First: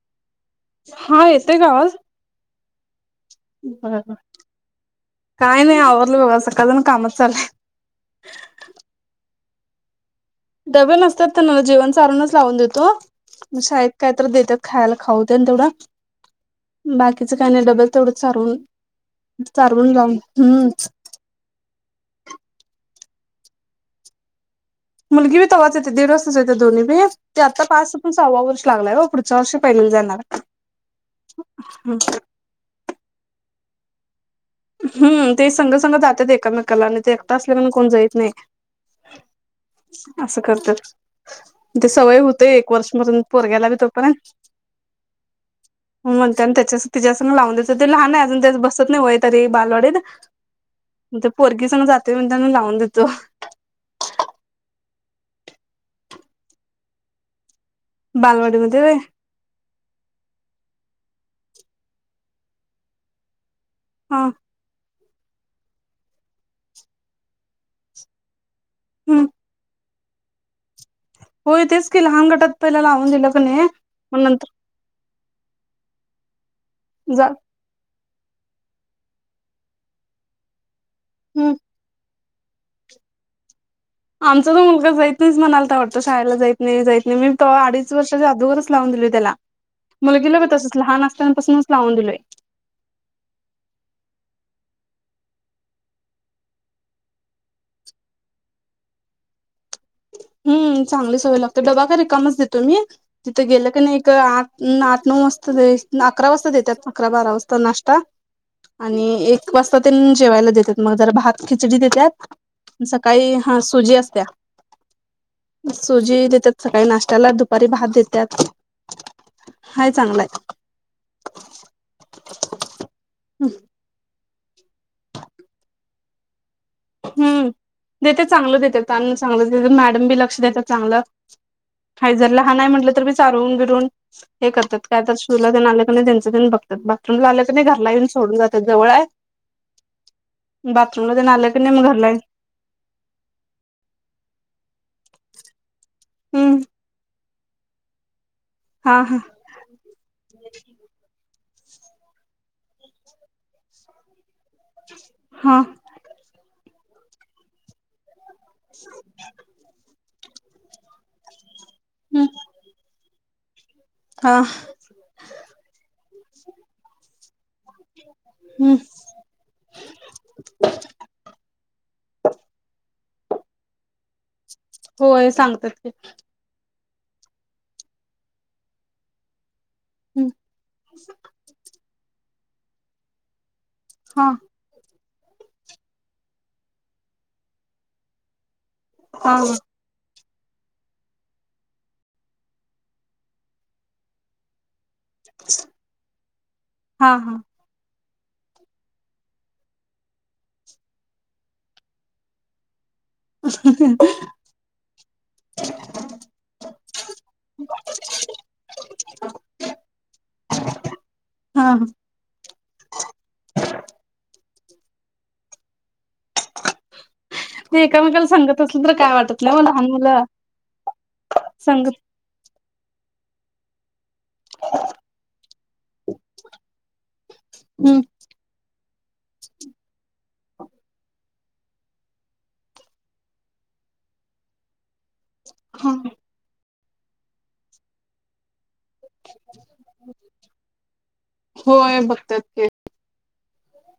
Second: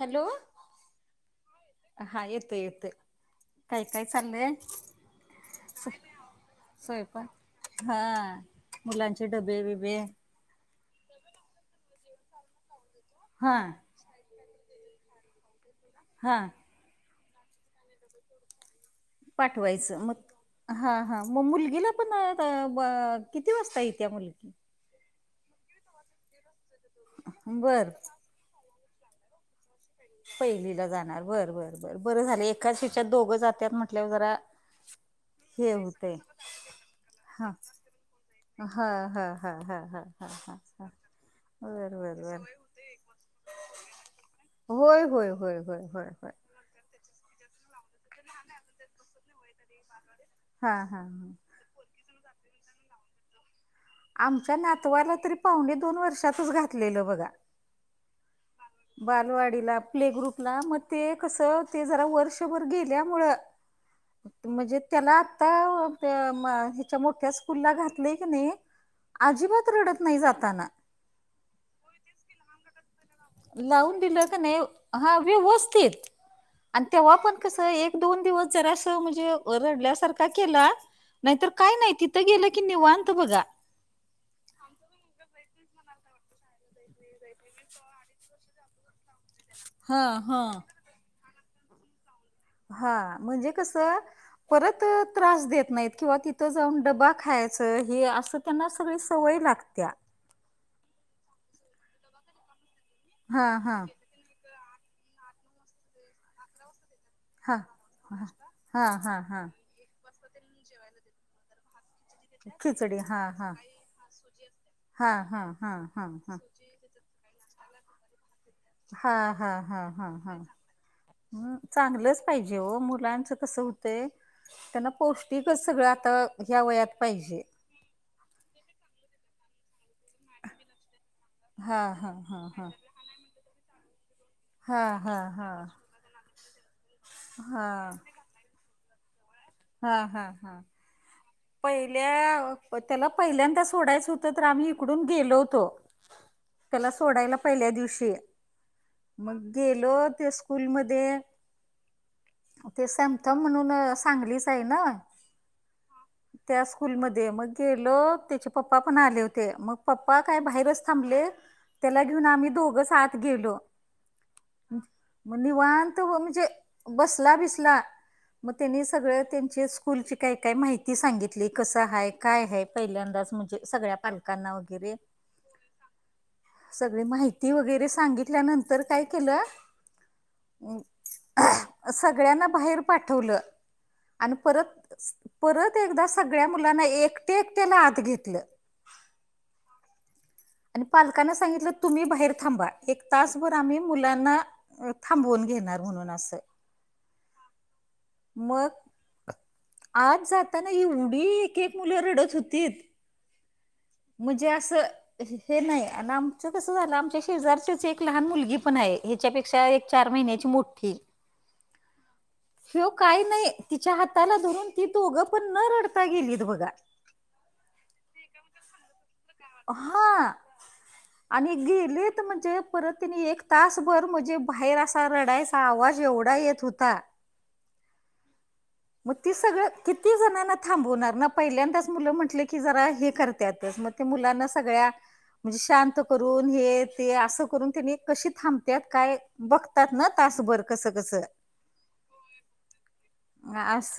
Hello, हा, येतोय का आवाज? हा येतोय येतोय. काय काय बरबर. चाललंय काय नाही आवरलं बघा. सकाळधरण कामच चाललंय. हां, मुलांचे डबे बिबे. डबे नसतात त्यांना जेवण चारूनच लावून देतो. हा मग शाळेत कायतर देतात खायला खाऊ तेन तेवढा. हां. बाकीचं काय नाही डबल तेवढं चारुन, चारवून लावून. हं. म मुलगीला पण अं ब किती वाजता येतीया मुलगी? मुलगी बी तवाच येते दिड वाजताच येत्यात दोन्ही बी ते आता बर पाच सपून सहाव वर्ष लागलय ओ पुढच्या वर्षी पहिलीला जाणार. पहिलीला जाणार बरं बरं बरं. बरं झालं एकाचं ह्याच्यात दोघं जात्यात म्हटल्यावर जरा हम्म ते हे संग संग होतय जात्यात एकामेकाला आणि ते एकट हा असल्यामुळे कोण जाईत नाही. हा हा हा हा हा हा असं करतात हा ते बरं बरं बरं सवय होते एक वर्ष होती. पर्यंत पोरग्याला बी तोपर्यंत. होय होय होय होय होय होय. आणि म्हणते त्याच्याच तिच्यासंग लावून द्यायचं तो लहान आहे अजून त्याच बसत नाही वय तरी बालवाडीत. हा हा पण हा ते पोरगी संग जातोय म्हणताना लावून देतो. आमच्या नातवाला तरी पावणे दोन वर्षातच घातलेलं बघा. बालवाडीमध्ये होय. बालवाडीला प्ले ग्रुपला मग ते कसं ते जरा वर्षभर गेल्यामुळं हा म्हणजे त्याला आत्ता ते म ह्याच्या मोठ्या स्कूलला घातलय की नाही, हम्म अजिबात रडत नाही जाताना. होय तेच की, लहान गटात पहिला लावून दिल. लावून दिलं का नाही हा व्यवस्थित आणि तेव्हा जा पण कस फक्त एक दोन दिवस जरास म्हणजे रडल्यासारखा केला नाहीतर हम्म काय नाही ति थ गेल की निवांत बघा. आमचा पण मुलगा जाईत नाहीचं म्हणालता वाटतं शाळेला जाईत नाही जाईत नाही मी तवा अडीच वर्षाच्या आदूगरच लावून दिलोय त्याला. हा मुलगीला बी हा तसंच लहान असताना पासनच लावून दिलोय. हा म्हणजे कसं परत त्रास देत नाहीत किंवा तिथं जाऊन डबा खायचं हे असं त्यांना सगळी सवय लागत्या. हम्म. चांगली सवय लागत्या. डबा काय रिकामाच देतोय मी तिथ हा गेलं की हा नाही तिथं आठ आठ नऊ वाजता अकरा वाजता देत्यात. अकरा बारा वाजता हा नाश्ता हा हा आणि हा हा एक वाज ता तेनी जेवायला देतात म जरा भात खिचडी देत्यात. सकाळी हा सुजी असत्या. हा हा. हा हा सुजी हा देत्यात सकाळी नाश्त्याला. दुपारी भात देत्यात. हा हा हा हा हा. हं. चांगलंच पाहिजे ओ मुलांचं कसं हूतंय त्यांना पौष्टिक अस सगळं आता ह्या वयात पाहिजे हम्म. देत्यात चांगलं देत्यात अन्न चांगलंच देत्यात मॅडम बी लक्ष देत्यात चांगलं. हा हा हाय जर हा लहान आहे हा म्हटलं तर बी चारवून बिरवून हे हा करत्यात. काय तर हा शू हा ला तेन आलं कणी त्यांचं तेनी बघत्यात. बाथरूमला आलं कणी हा घरला येऊन सोडून जा जवळ आहे. हा हा हा. बाथरूमला तेन आल पहिल्या त्याला पहिल्यांदा सोडायचं होतं तर आम्ही हिकडून गेलो होतो. हम्म. त्याला सोडायला पहिल्या दिवशी हा हा मग गेलो ते स्कूल मध्ये ते समथम म्हणून सांगली हा. त्याच्या स्कूलमध्ये मग गेलो, त्याचे पप्पा पण आले होते मग पप्पा काय बाहेरच थांबले त्याला घेऊन आम्ही दोघच आत गेलो. हां मग निवणत म्हणजे बसला बिसला मग हम्म त्यांनी सगळं त्यांचे स्कूलची काय काय माहि ती सांगितली कसं आहेय काय हाय पहिल्यांदाच म्हणजे सगळ्या पाल काना वैगेरे. होय सांगतात की सगळी माहिती वगैरे सांगितल्यानंतर काय केलं हम्म सगळ्यांना बाहेर पाठवलं हा आणि परत परत एकदा सगळ्या मुलांना एकट्या एकट्याला आत घेतलं. हा ह आणि पालकांना सांगितलं तुम्ही बाहेर थांबा एक तासभर आम्ही मुलांना थांबवून घेणार म्हणून असं. हा हा मग आत जाताना एवढी एक एक मुलं रडत होतीत [unintelligible] म्हणजे अस हे नाही आणि आमचं कस झालं आमच्या शेजारचीच एक लहान मुलगी पण आहे त्याच्यापेक्षा एक चार महिन्याची मोठी हा ह हो्यो काही नाही तिच्या हाताला धरून ती दोघं पण न रडता गेलीत बघा. ते एकामेकाला सांगत असल तर काय वाटत नाही ओ लहान हा मुलं आणि सांगत गेलीत म्हणजे परत कणी एक तासभर म्हणजे बाहेर असा रडायचा आवाज एवढा येत होता हम्म मग तेी सगळं किती जणांना थांबवणार ना पहिल्यांदाच मुलं म्हंटले की जरा हे करत्यातच मग मुलांना सगळ्या म्हणजे हा शांत करून हे ते अस करून त्यानी कशी थ त्यात काय बघतात ना तासभर कसं कसं होय बघतात की, हा अस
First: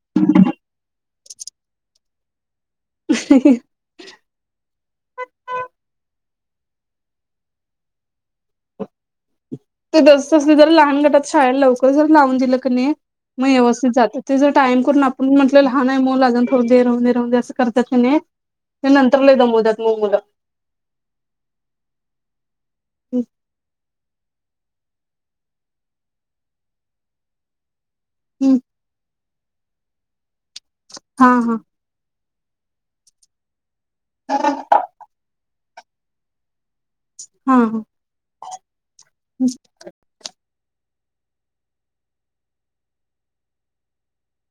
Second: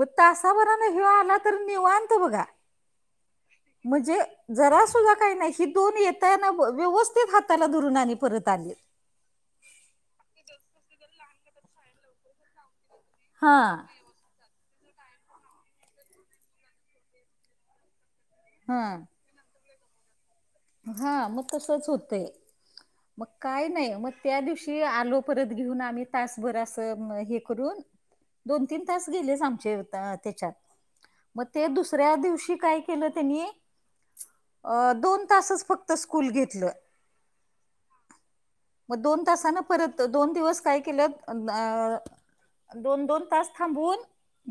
मग तासाभरान ह्यो आला तर निवांत बघा [unintelligible] म्हणजे जरा सुुद्धा काही नाही ही दोन येताना व्यवस्थित हाताला धरुन आणि परत आली. ते दोस्त असले तर लहान गटात शाळेला लवकर जर लावून दिलं कणी मग हा व्यवस्थित जात्यात. तेज टाइम करून आपण म्हटलं लहान आहे मुल अजून थोड देर राऊ दे राहून दे असं करतात कणी हा ते नंतर लई दमवत्यातत मग मुल. हा मग तसच होतय. मग काय नाही मग त्या दिवशी आलो परत घेऊन आम्ही तासभर असं हे करून. दोन तीन तास गेलेच आमचे तेच्यात हा मग हा ते दुसऱ्या दिवशी काय केल त्यांनी दोन तासच फक्त स्कूल घेतलं. हा हा मग दोन तासान परत दोन दिवस काय केलं दोन दोन तास थांबवून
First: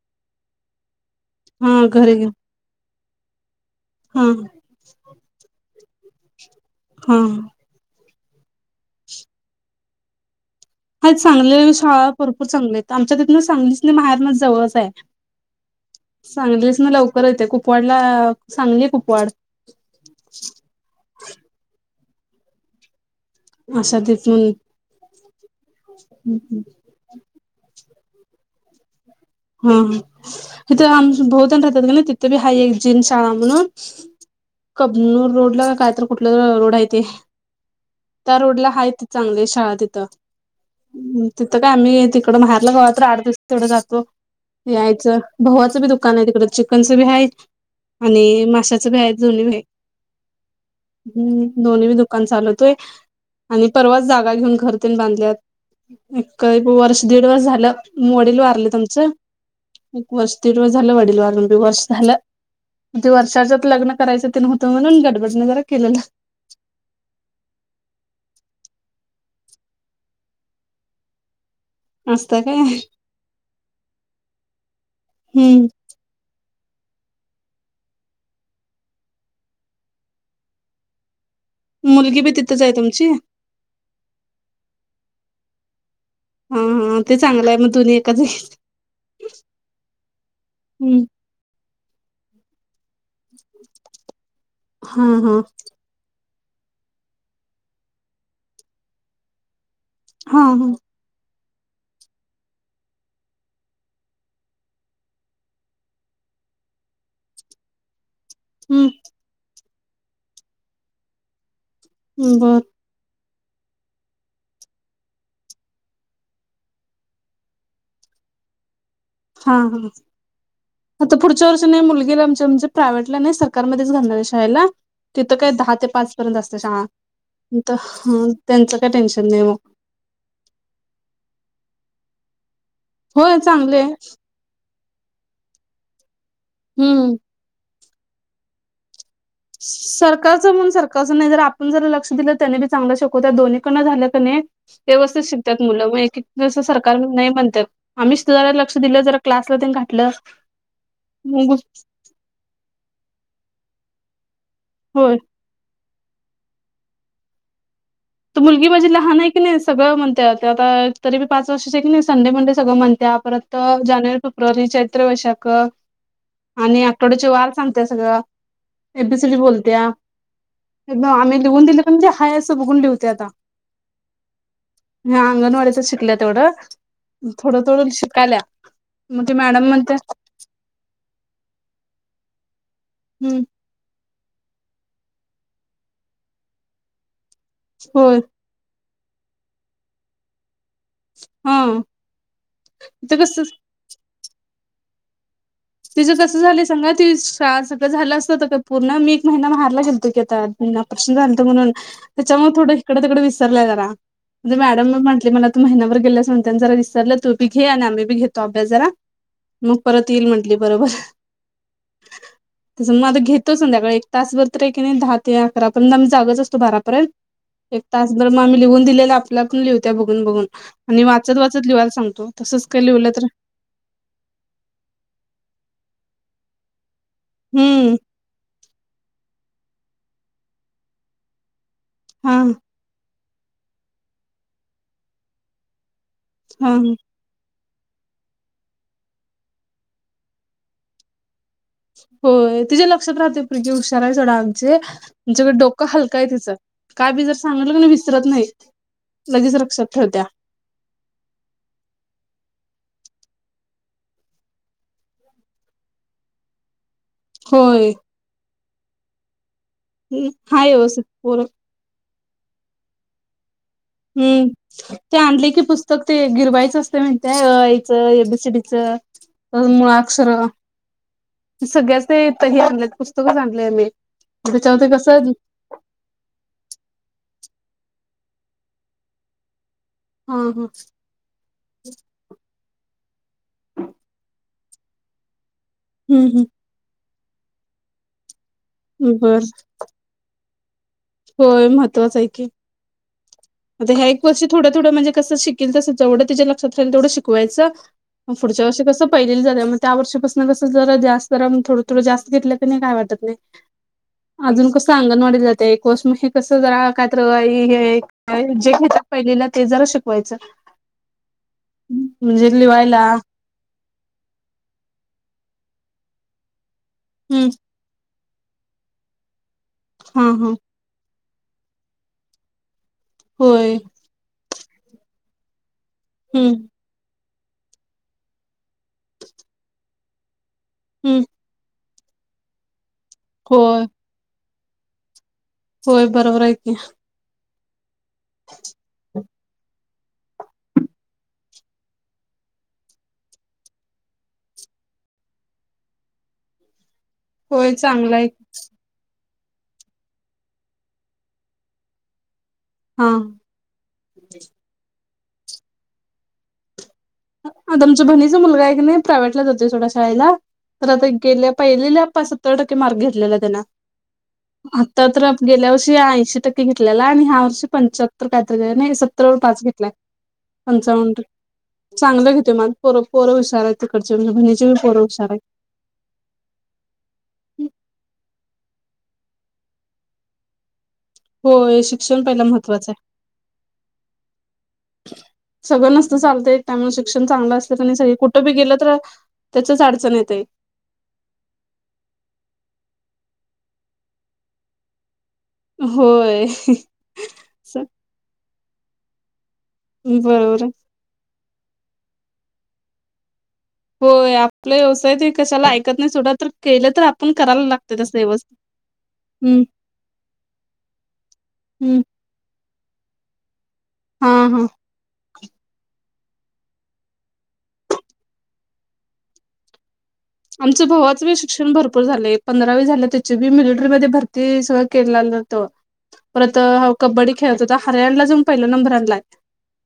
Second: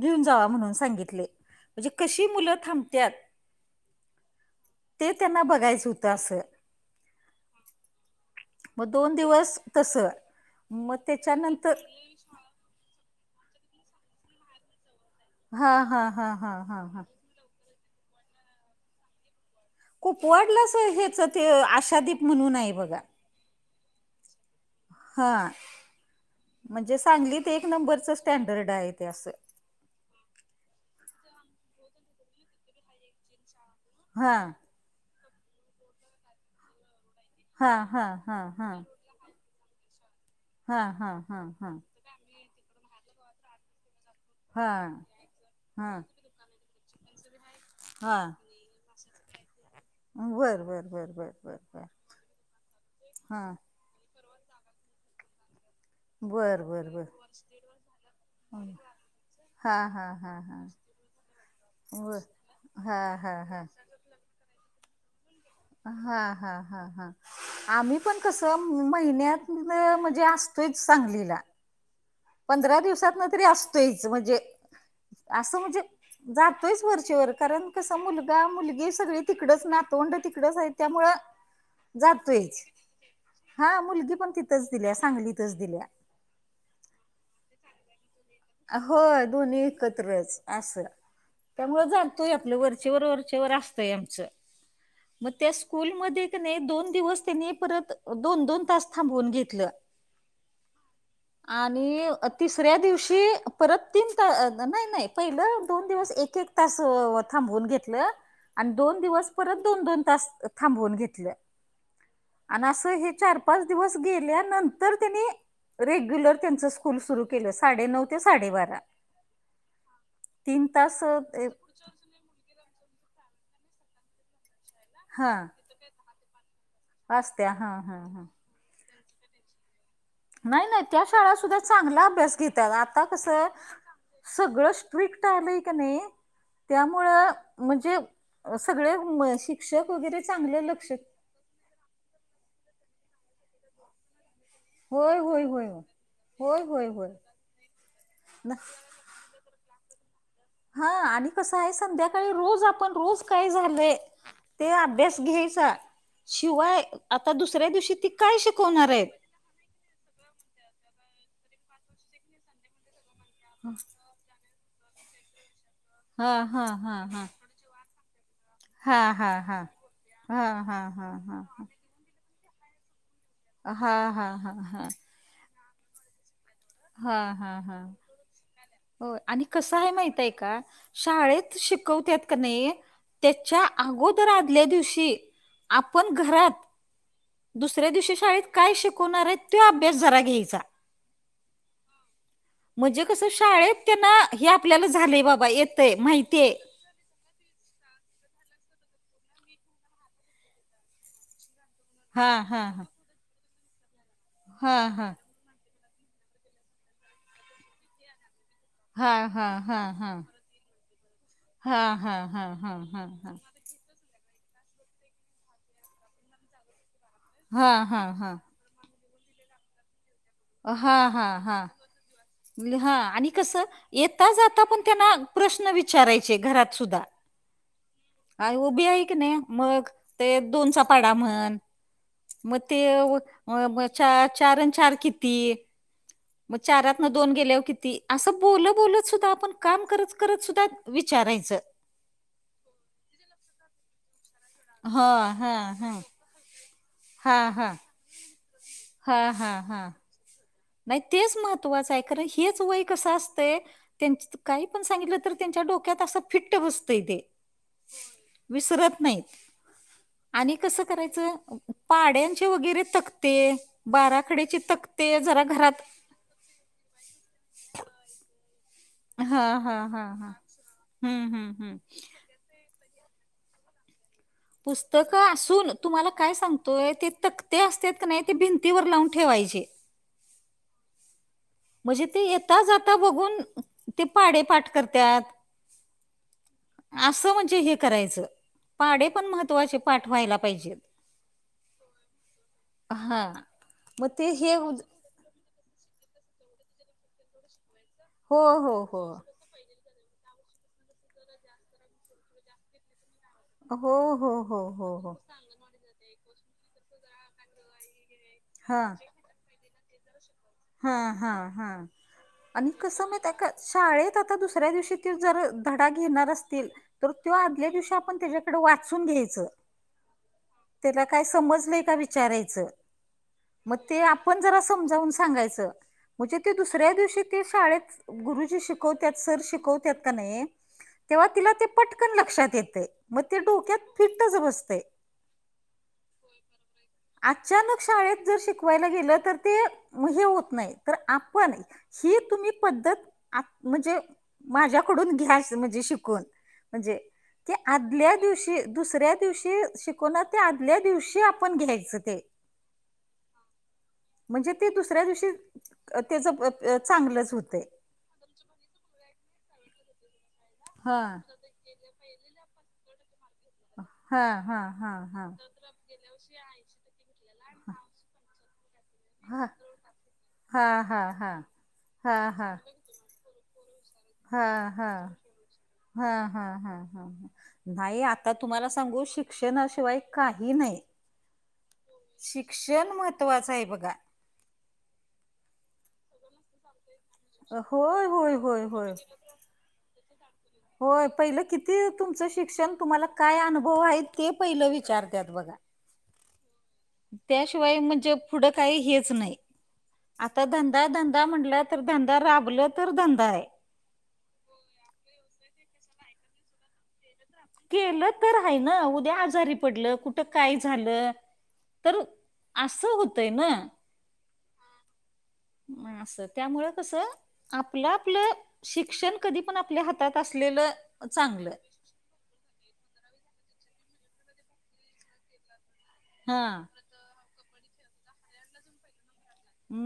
घेऊन जावा म्हणून सांगितले. हा म्हणजे घरी कशी मुलं थांबत्यात हम ते त्यांना बघायचं होतं असं. हम मग दोन दिवस तस. हा, चांगले शाळा भरपूर चांगल्या आहेत, आमच्या तीथन सांगलीच [unintelligible] जवळच आहे. हा हा हा हा हा सांगलीन हा लवकर येतय, कुपवाडला सांगली, कुपवाड. कुपवाडलाच हेच ते आशादीप म्हणून आहे बघा. अशा तिथून हा, म्हणजे सांगलीत एक नंबरच स्टँडर्ड आहे ते असं. हं, हं, इथे आम बहुत जण राहतात कि नाही, तिथे बी हाय एक जीन शाळा म्हणून. हा. कबनूर रोडला का काय तर कुठला रोड आहे ते, हा हा त्या हा रोडला हा हाय त चांगली शाळा तिथं, हा हा हा तिथं काय हा आम्ही ति तिकड माहेरला कवातर आठ दिवस तेवढ जातो. हा यायचं, भावाचं बी हा दुकान आहे तिकडं, चिकनचं बी हाय हा आणि माशाच बी हाय जुनी बी हाय. बर बर बर बर बर हम्म, बर दोन्ही बी दुकान चालवतोय हा आणि परवाच जागा घेऊन घरा‌ तेन बांधल्यात. एक बर बर बर वर्ष, दीड वर्ष झालं वडील झालं हे झालं वारलेत तिचं आम च हा हा एक वर्ष, हा दिड हा वर्ष झालं वडील वारून बी वर्ष व झालं. ते डिस्चार्ज वर्षाच्या आत झाला. लग्न करायंच तेन होत म्हणून, गडबडीने जरा केलेलं हा, हा. हा, हा. आम्ही पण कसं महिन्यातन म्हणजे असतोयच सांगलीला. असतं काय पंधरा दिवसातन तरी असतोयच म्हणजे, असं हम्म. म्हणजे जातोयच वरचेवर कारण, कसा मुलगा, मुलगी सगळी तिकडच नातवंड तिकडच आहेत, त्यामुळ [inaudible] बी जातोयच, तिथंच आहे तुमची? हा मुलगी पण तिथंच दिल्या सांगलीतच दिल्या. हं, हं, ते चांगलंय मग दोन्ही एकाच जागी. होय, दोन्ही एकत्रच असं. जागी त्यामुळं जातोय आपलं, वरचेवर, वरचेवर असतंय आमचं. हा, हा. स्कूल मध्ये की नाई, दोन दिवस त्यांनी परत दोन, दोन तास थांबवून घेतलं. हा, हा. आणि तिसऱ्या दिवशी की, परत तीन तास नाय, नाय पहिलं दोन दिवस एक, एक तास थांबवून घेतलं. आणि हा दोन दिवस परत दोन-दोन तास थांबवून घेतले बर आणि असं हे चार पाच दिवस गेल्यानंतर त्यांनी, रेग्युलर त्यांच स्कूल सुरू केलं. साडेनऊ ते साडे बारा. हा, हा, आता अ, पुढच्या ते- वर्ष नाही मुलगीला आमच्या आमचे म्हणजे प्रायव्हेटला नाही, सरकारमध्येच घालणार ये शाळेला. हा तिथं काय दहा ते पाच पर्यंत असत्या शाळा, असत्या हा हा हा त्यांचं काय टेन्शन नाही मग. नाय, नाय, त्या शाळात सुद्धा चांगला अभ्यास घेत्यात, आता होय कसं चांगले सगळं स्ट्रिक्ट आलंय की नाही हम्म त्यामुळं म्हणजे, सगळे [unintelligible] वगैरे सरकारच चांगले म्हणून लक्ष सरकारच नाही तर आप आपण जरा लक्ष दिलं, त्याने बी चांगला शिकवत्या दोन्हीकडं झाल की नाही होय व्यवस्थित होय शिकत्यात होय मुलं, एक, एक दिवस होय होय होय सरकार होय नाही म्हणत्यात, आम्ही तुझ्या न- लक्ष दिलं जरा क्लासला तेनं घातलं हा आणि कसं ए संध्याकाळी रोज आपण रोज काय झालय ते होय अभ्यास घ्यायचा, शिवाय आता दुसऱ्या दिवशी ती काय ती मुलगी माझी शिकवणार आहेत लहान आहे की नी सगळं म्हणते आता तरी बी पाच वर्ष आहे की नाही तरी बी संडे मनडे सगळं म्हणते परत तर जानेवारी, फेब्रुवारी, चैत्र, वैशाख हा हा आणि हा हा आठवड्याचे वार सांगते सगळं. हा ए बी सी हा डी हा बोलतया हा हा हा हा आम्ही लिहून दिले म्हणजे हाय असं बघून लिवहते आता. हा हा हा हा. हा, अंगणवाडीतच शिकल्या तेवढं. हा, हा, थोडं हा, थोडं शिकाल्या हो मग ते आणि मॅडम कसं आहे म्हणत्या माहित आहे का? शाळेत शिकवत्यात का नाई हम्म त्याच्या अगोदर आदल्या दिवशी आपण घरात दुसऱ्या दिवशी होय शाळेत काय शिकवणार आहेत ते अभ्यास जरा घ्यायचा. हा म्हणजे कस शाळेत त्यांना हे आपल्याला झालंय बाबा हे येत तिझं जसं झालंय सांगा ती का सगळं झालं असत ते का पूर्ण मी एक महिना माहेरला गेलती की आता ऑपरेशनपन झालत म्हणून. हां, त्याच्यामुळे हां, थोडं हां. इकडं, तिकडे विसरलंय जरा म्हणजे हां, मॅडम हां. म्हटली मला महिनाभर गेले अस म्हणता जरा विसरलं, तु बी घे आणि आम्ही बी घेतो अभ्यास जरा हां, हां, मग हां, परत हां. येईल म्हणत बरोबर, हां, हां, हां, हां, तस मग हां, आता हां. घेतो संध्याकाळी तासभर तरी हे की नाही दहा ते अकरा पर्यंत आम्ही जागच असतो बारापर्यंत एक हां, हां, तास भर हां. आम्ही लिहून दिलेलं आपल्या आपण लिवहत्या बघून, बघून आणि हां, वाचत, हां, वाचत हां. लिवायला सांगतो तसच काय हां लिवहल तर आणि कसं येता जाता पण त्यांना प्रश्न विचारायचे घरात सुद्धा? हम्म. आई उभी आहे की नाही मग ते दोनचा पाडा म्हण हा मग ते मग चार अन चार किती? हा चारातन दोन गेल्यावर किती? असं बोल, बोलत सुद्धा आपण काम करत, करत सुद्धा विचारायचं. होय, तिचेे लक्षात राहते पप्रीती हुशार आहे जरा आमची हा जिकडे हा डोकं हा हलका आहे तिचं. काय बी जर हा सांगल हा की नाही विसरत नाही हा हा लगेच हा लक्ष्यात ठेवत्या नाही तेच महत्त्वाचं आहे कारण हेच वय कसं असतंय त्यांच काही पण सांगितलं तर त्यांच्या डोक्यात असं फिट्ट बसतंय ते. होय. विसरत नाहीत आणि हाय कसं व्यवस्थित करायच पोर पाड्यांचे वगैरे तकते, बाराखड्याचे तकते जरा घरात तकते गिरवायचं असतंय म्हाईताय अ आ ई चं ए बी सी डी चं. हां, अ हां, मुळा हां, अक्षर हां. हं, हं, हं. सगळ्याचं ते ते हे आणल्यात पुस्तकच आणलय मी त्याच्यामध्ये पुस्तकं कसं असून तुम्हाला काय सांगतोय ते तखते असत्यात का नाही ते भिंतीवर लावून ठेवायचे. हा हा. म्हणजे ते येता जाता बघून ते पाडे पाठ करत्यात. हम्म, हम्म. आसं म्हणजे हे करायचं पाडे हम्म पण बर महत्वाचे पाठ व्हायला पाहिजेत. होय म्हत्त्वाचं हाय की. हा. म ता ह्या एक वर्ष थोडं, थोडं म्हणजे कसं शिकील तसं जवढं तीच्या लक्षात राहील तेवढं शिकवायचं म हो पुढच्या हो वर्षी हो. कसं पहिलीला जात्या मग त्या वर्षीपासनं कसं जरा जास्त राऊन थोडं थोडं जास्त घेतलं कनी काय वाटत नाय. हो हो हो हो हो. ते एक [unintelligible] हे कसं जरा काय तर अ आ ई हे जे हा. घेतात पहिलीला ते जरा शीक वायचं हा हा हा, आणि लिवायला कसं माहितीय काय शाळेत आता दुसऱ्या दिवशी त्यो जर धडा घेणार असतील तर त्यो हम्म आदल्या दिवशी आपण त्याज्या डं वाचून घ्यायचं. ह ह त्याला काय समजलय काय विचारायचं. म होय ते आपण जरा समजावून सांगायचं. म्हणजे ते हम्म दुस सऱ्या दिवशी ते शाळेत गुरुजी शिकवत्यात, सर शिकवत्यात कनाय हम्म तेव्हा तिला ते पटकन लक्षात येतय म ते होय डोक्यात फिट्टच बसतय. होय. बरोबर हाय की, आचानक शाळेत जर, शिकवायला गेलं तर ते म हे होत नाय. तर आपण, ही तुम्ही पद्धत आ म्हणजे माझ्याकडून घ्या. म्हजे शिकून म्हणजे, ते होय आदल्या चांगलं आहे की. दिवशी ते दुसऱ्या दिवशी शिकवणार, ते आदल्या दिवशी आपण घ्यायचं ते हा म्हणजे ते दुसऱ्या दिवशी अ तेज अ चांगलचं आता आमच्या बहीणीचा मुलगा हाय कनय, प्रायव्हेटला जातोय सोडा शाळेला, तर हा आता गेल्या पहिलीला पार सत्तर टक्के मार्क घेतलेला त्यानं आता तर गेल्या वर्षी ऐंशी टक्के घे घेतलेला. आणि ह्या वर्षी पंच्याहत्तर काय तर नाय सत्तरवर पंच्याहत्तर पाच टक्के घेतलाय हा हा हा पंचावन्न हा हा चांगलं हा घेतोय. मार्क पोर पोर हुशार हाईत तिकडची म्हणजे हा बहीणीची पण पोरं हा हुशार हाईत. हा हा हा हा. न्हाई, आता तुम्हाला सांगू शिक्षणाशिवाय काही नाही. होय. शी शिक्षण म्हत्त्वाचं हाय बघा. सगळं नसत चालतय त्यामुळ शिक्षण चांगलं असलं कनी, होय सगळी होय कुठं बी होय गेलं होय तर त्याच्याच अडचण येतय. होय पहिलं किती तुमचं शिक्षण, तुम्हाला काय अनुभव हाय. ते पहिलं विचारत्यात बघा. होय. त्याशिवाय म्हणजे पुढं काही हेच नाही. आता बरोबर आहे धंदा धंदा म्हटलात तर धंदा राबलं तर धंदा हाय. होय. आपल व्यवसाय ते कशाला ऐकत नाय, सोडा तर केलं तर आपुण केलं तर हाय न, उद्या आजारी हम्म पडलं. कुठं काय झालं तर, हम्म असं होतंय न हा हा नाय असं त्यामुंळ कस, आपलं आपलं शिक्षण कधी पण आपल्या हात तात असले आमच भावाच बी शिक्षण भरपूर झालय. पंधरावी झालं त्याची बी मिलेट्रीमध्ये भरती सगळ केल्यालत हा परत, हाव कबड्डी खेळत होता. हरीयाणला जाऊन पहिला नंबर आणलाय.